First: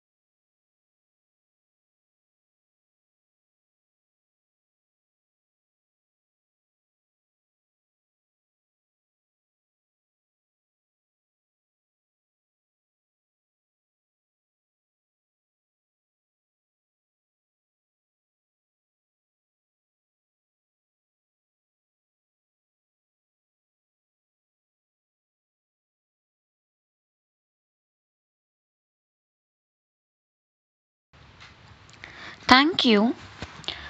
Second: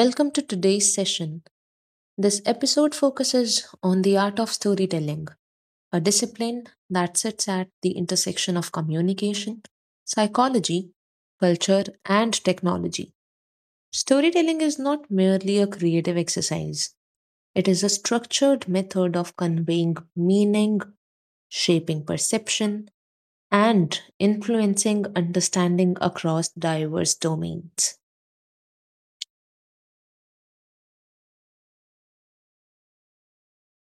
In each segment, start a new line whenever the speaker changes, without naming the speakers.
Welcome to today's session. This episode focuses on the art of storytelling, a discipline that sits at the intersection of communication, psychology, culture, and technology. Storytelling is not merely a creative exercise, it is a structured method of conveying meaning, shaping perception, and influencing understanding across diverse domains.
Thank you.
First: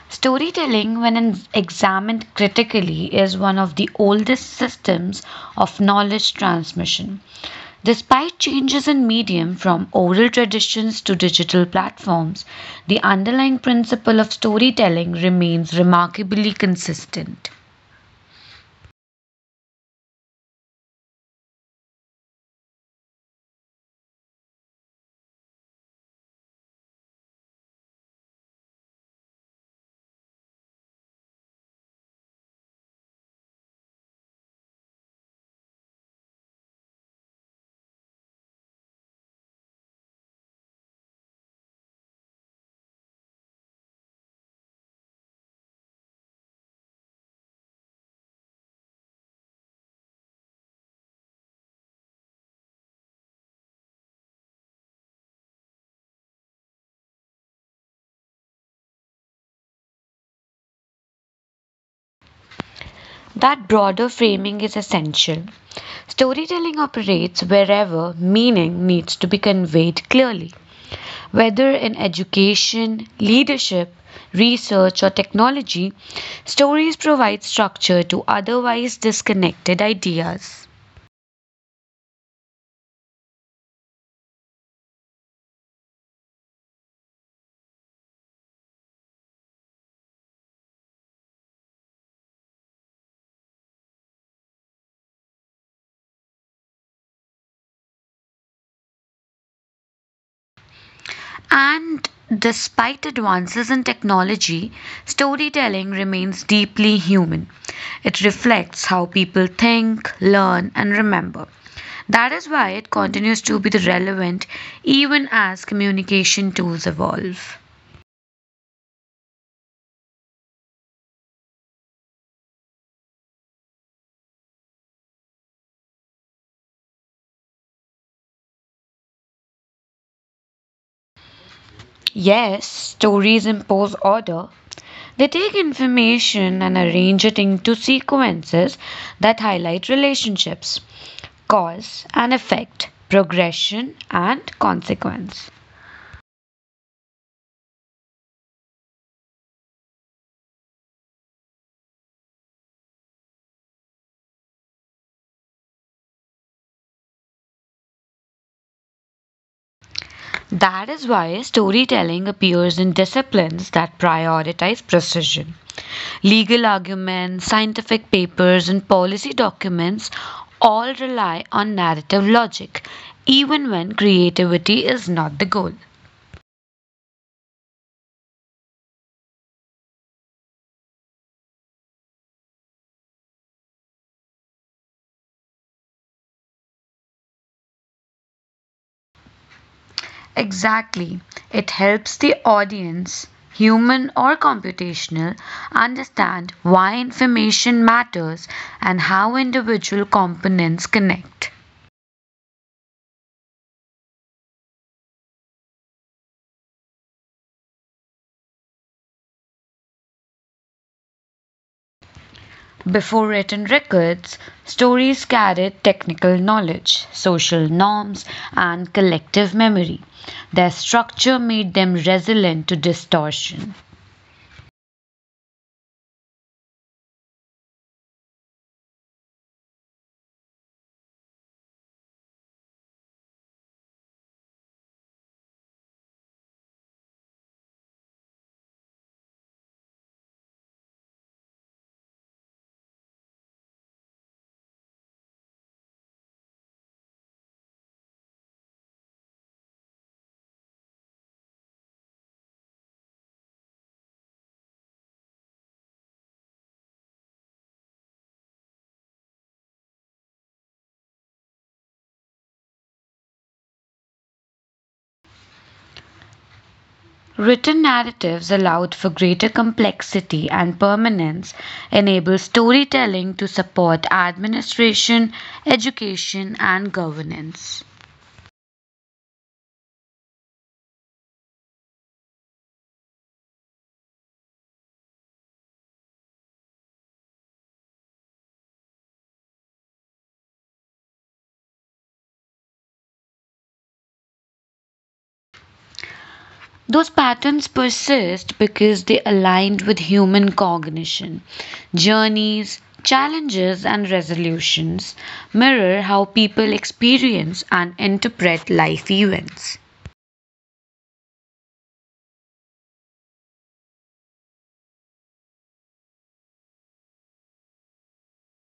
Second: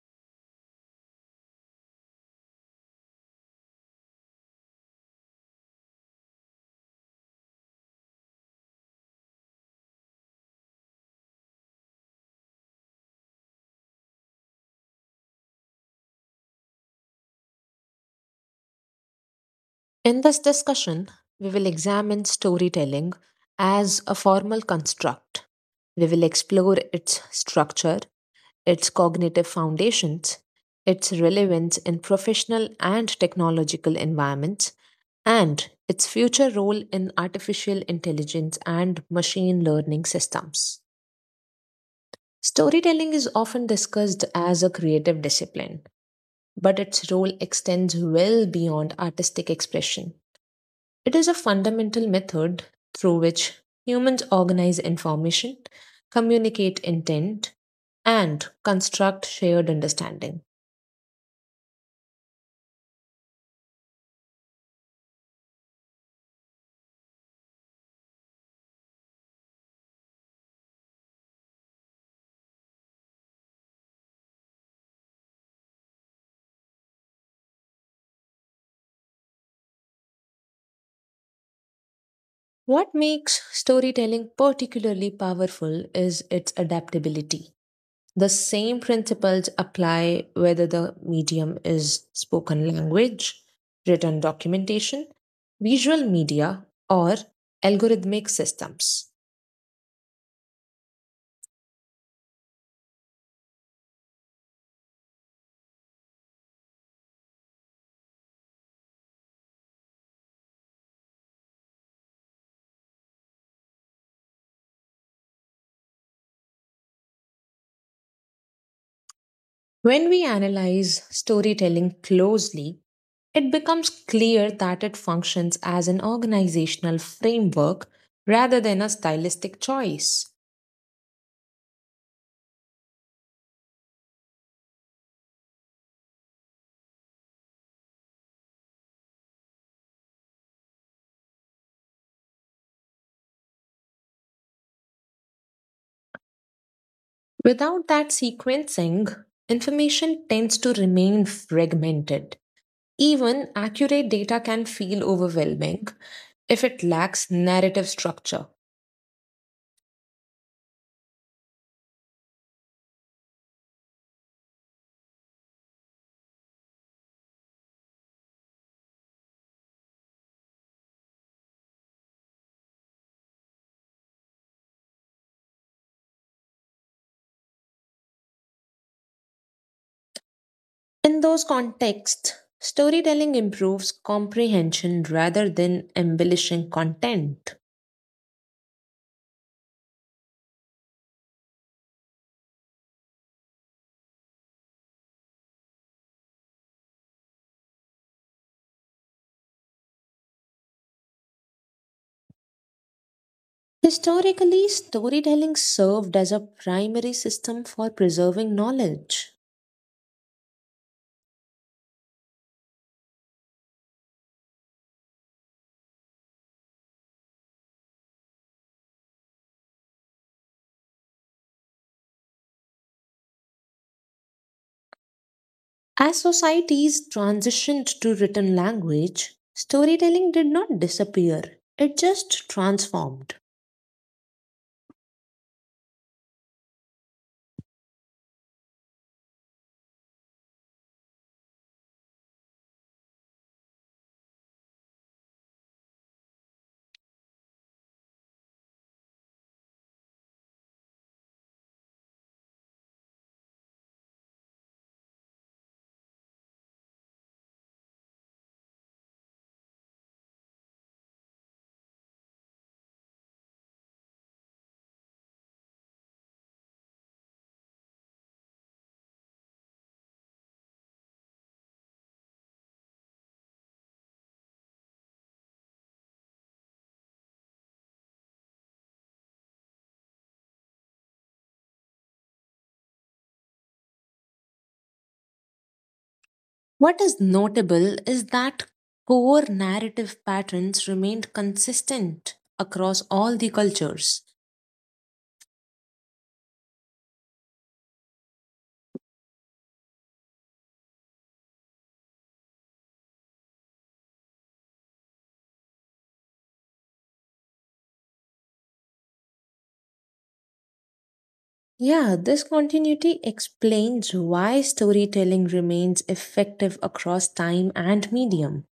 Storytelling, when examined critically, is one of the oldest systems of knowledge transmission. Despite changes in medium from oral traditions to digital platforms, the underlying principle of storytelling remains remarkably consistent.
In this discussion, we will examine storytelling as a formal construct. We will explore its structure, its cognitive foundations, its relevance in professional and technological environments, and its future role in artificial intelligence and machine learning systems. Storytelling is often discussed as a creative discipline, but its role extends well beyond artistic expression. It is a fundamental method through which humans organize information, communicate intent, and construct shared understanding.
That broader framing is essential. Storytelling operates wherever meaning needs to be conveyed clearly, whether in education, leadership, research, or technology. Stories provide structure to otherwise disconnected ideas.
What makes storytelling particularly powerful is its adaptability. The same principles apply whether the medium is spoken language, written documentation, visual media, or algorithmic systems.
And despite advances in technology, storytelling remains deeply human. It reflects how people think, learn, and remember. That is why it continues to be relevant even as communication tools evolve.
When we analyze storytelling closely, it becomes clear that it functions as an organizational framework rather than a stylistic choice.
Yes, stories impose order. They take information and arrange it into sequences that highlight relationships, cause and effect, progression and consequence.
Without that sequencing, information tends to remain fragmented. Even accurate data can feel overwhelming if it lacks narrative structure.
That is why storytelling appears in disciplines that prioritize precision. Legal arguments, scientific papers, and policy documents all rely on narrative logic, even when creativity is not the goal.
In those contexts, storytelling improves comprehension rather than embellishing content.
Exactly. It helps the audience, human or computational, understand why information matters and how individual components connect.
Historically, storytelling served as a primary system for preserving knowledge.
Before written records, stories carried technical knowledge, social norms, and collective memory. Their structure made them resilient to distortion.
As societies transitioned to written language, storytelling did not disappear, it just transformed.
Written narratives allowed for greater complexity and permanence, enabled storytelling to support administration, education, and governance.
What is notable is that core narrative patterns remained consistent across all the cultures.
Those patterns persist because they aligned with human cognition. Journeys, challenges, and resolutions mirror how people experience and interpret life events.
Yeah, this continuity explains why storytelling remains effective across time and medium.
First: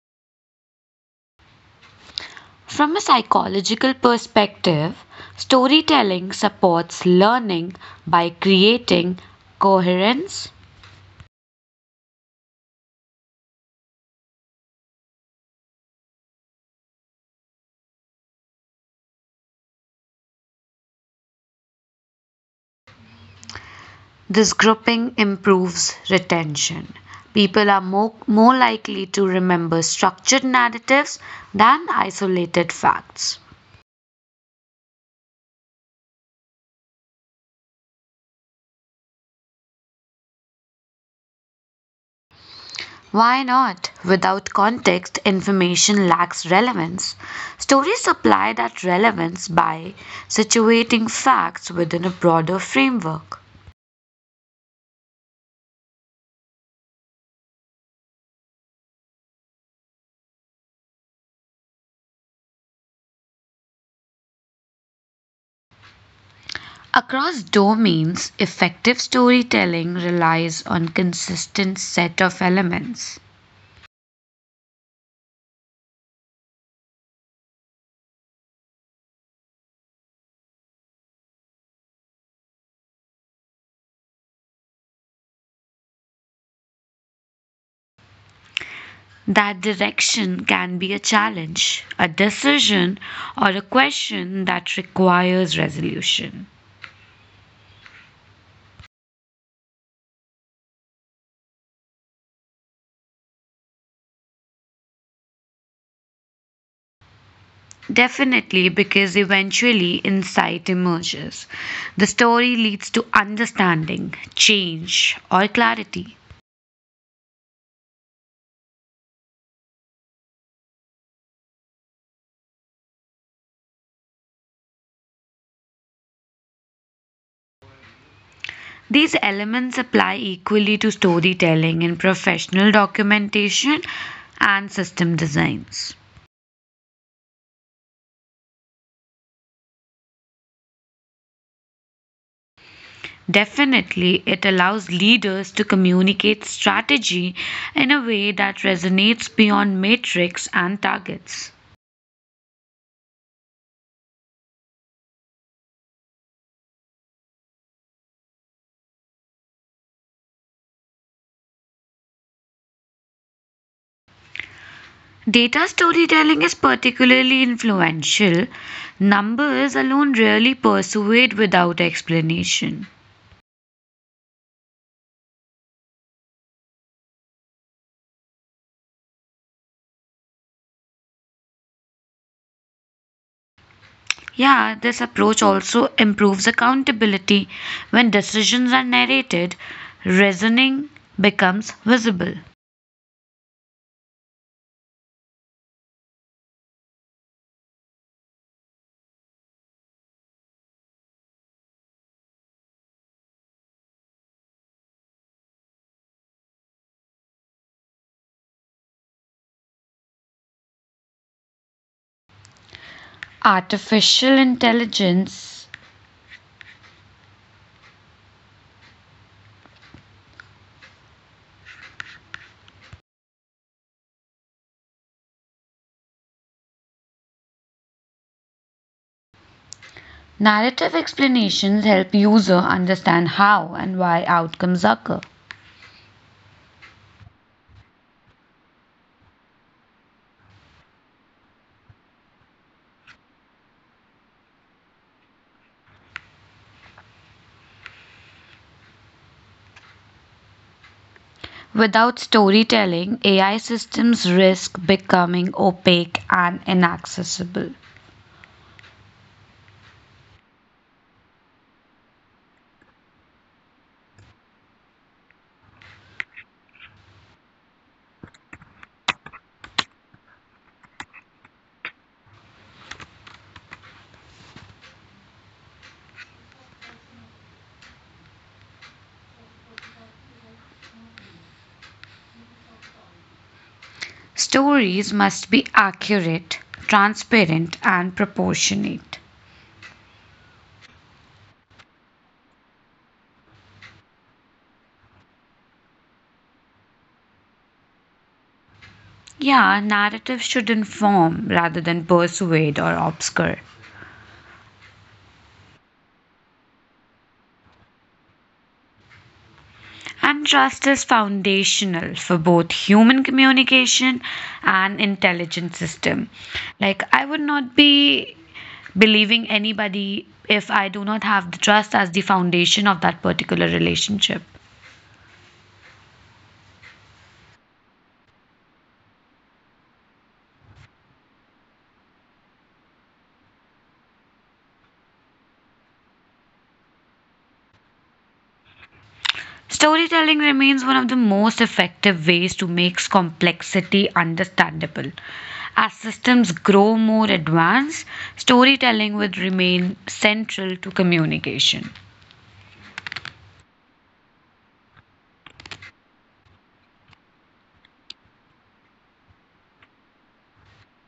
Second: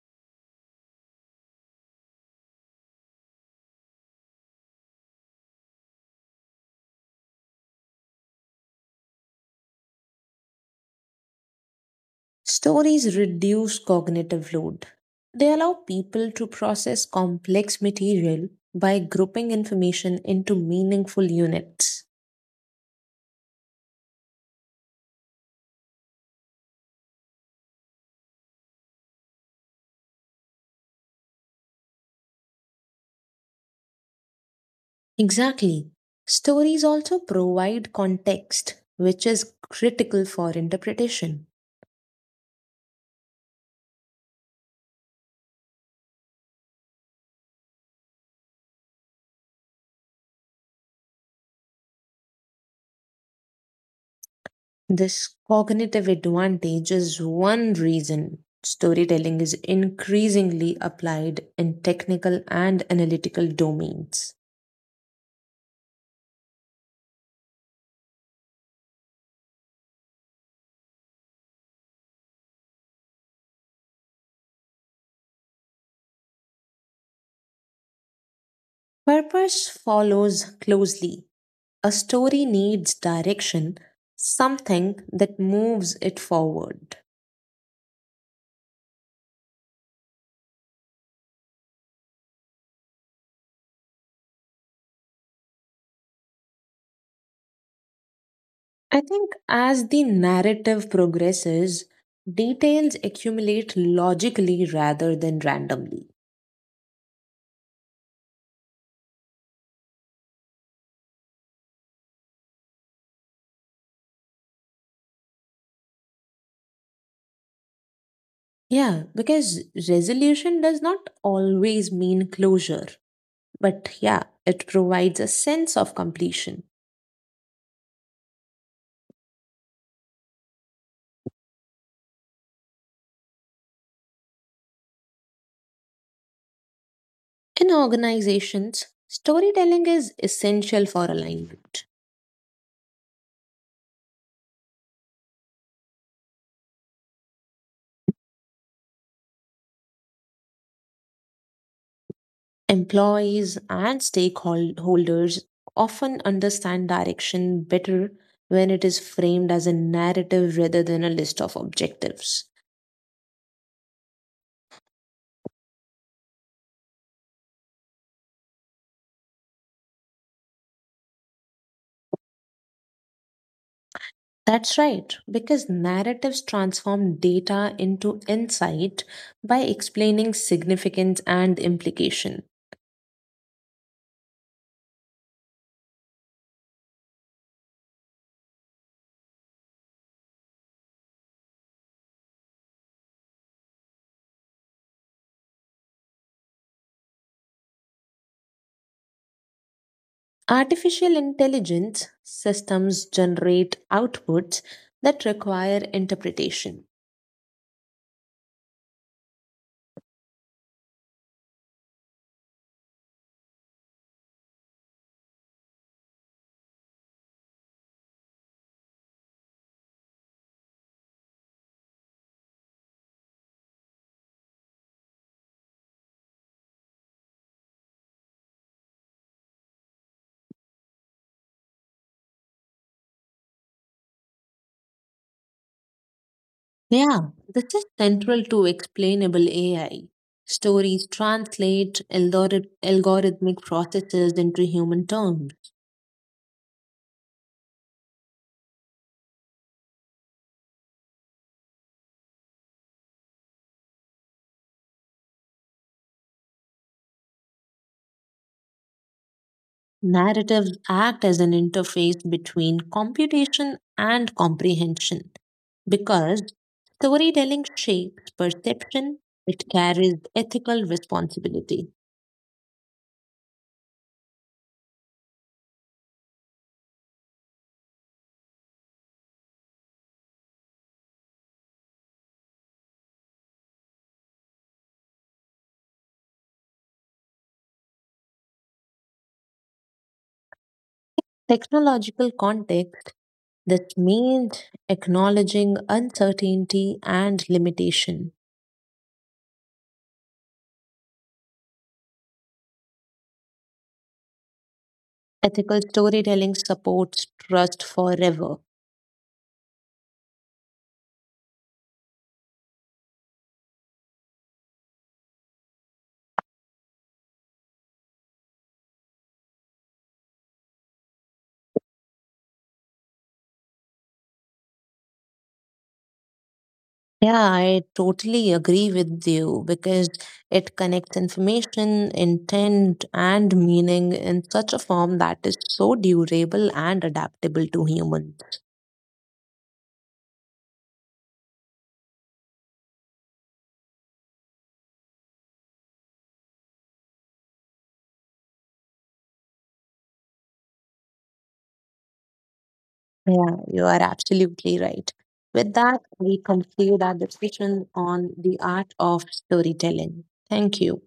From a psychological perspective, storytelling supports learning by creating coherence.
Stories reduce cognitive load. They allow people to process complex material by grouping information into meaningful units.
This grouping improves retention. People are more likely to remember structured narratives than isolated facts.
Exactly. Stories also provide context, which is critical for interpretation.
Why not? Without context, information lacks relevance. Stories supply that relevance by situating facts within a broader framework.
This cognitive advantage is one reason storytelling is increasingly applied in technical and analytical domains.
Across domains, effective storytelling relies on consistent set of elements.
Purpose follows closely. A story needs direction, something that moves it forward.
That direction can be a challenge, a decision, or a question that requires resolution.
I think as the narrative progresses, details accumulate logically rather than randomly.
Definitely, because eventually insight emerges. The story leads to understanding, change, or clarity.
Yeah, because resolution does not always mean closure. But yeah, it provides a sense of completion.
These elements apply equally to storytelling in professional documentation and system designs.
In organizations, storytelling is essential for alignment.
Definitely, it allows leaders to communicate strategy in a way that resonates beyond metrics and targets.
Employees and stakeholders often understand direction better when it is framed as a narrative rather than a list of objectives.
Data storytelling is particularly influential. Numbers alone rarely persuade without explanation.
That's right, because narratives transform data into insight by explaining significance and implication.
Yeah, this approach also improves accountability when decisions are narrated, reasoning becomes visible.
Artificial intelligence systems generate outputs that require interpretation.
Artificial intelligence narrative explanations help user understand how and why outcomes occur.
Yeah, this is central to explainable AI. Stories translate algorithmic processes into human terms.
Without storytelling, AI systems risk becoming opaque and inaccessible.
Narratives act as an interface between computation and comprehension. Because storytelling shapes perception, it carries ethical responsibility.
Stories must be accurate, transparent, and proportionate.
Technological context that means acknowledging uncertainty and limitation.
Yeah, narratives should inform rather than persuade or obscure.
Ethical storytelling supports trust forever.
And trust is foundational for both human communication and intelligent system. Like I would not be believing anybody if I do not have the trust as the foundation of that particular relationship.
Yeah, I totally agree with you because it connects information, intent, and meaning in such a form that is so durable and adaptable to humans.
Storytelling remains one of the most effective ways to make complexity understandable. As systems grow more advanced, storytelling would remain central to communication.
Yeah, you are absolutely right. With that, we conclude our discussion on the art of storytelling. Thank you.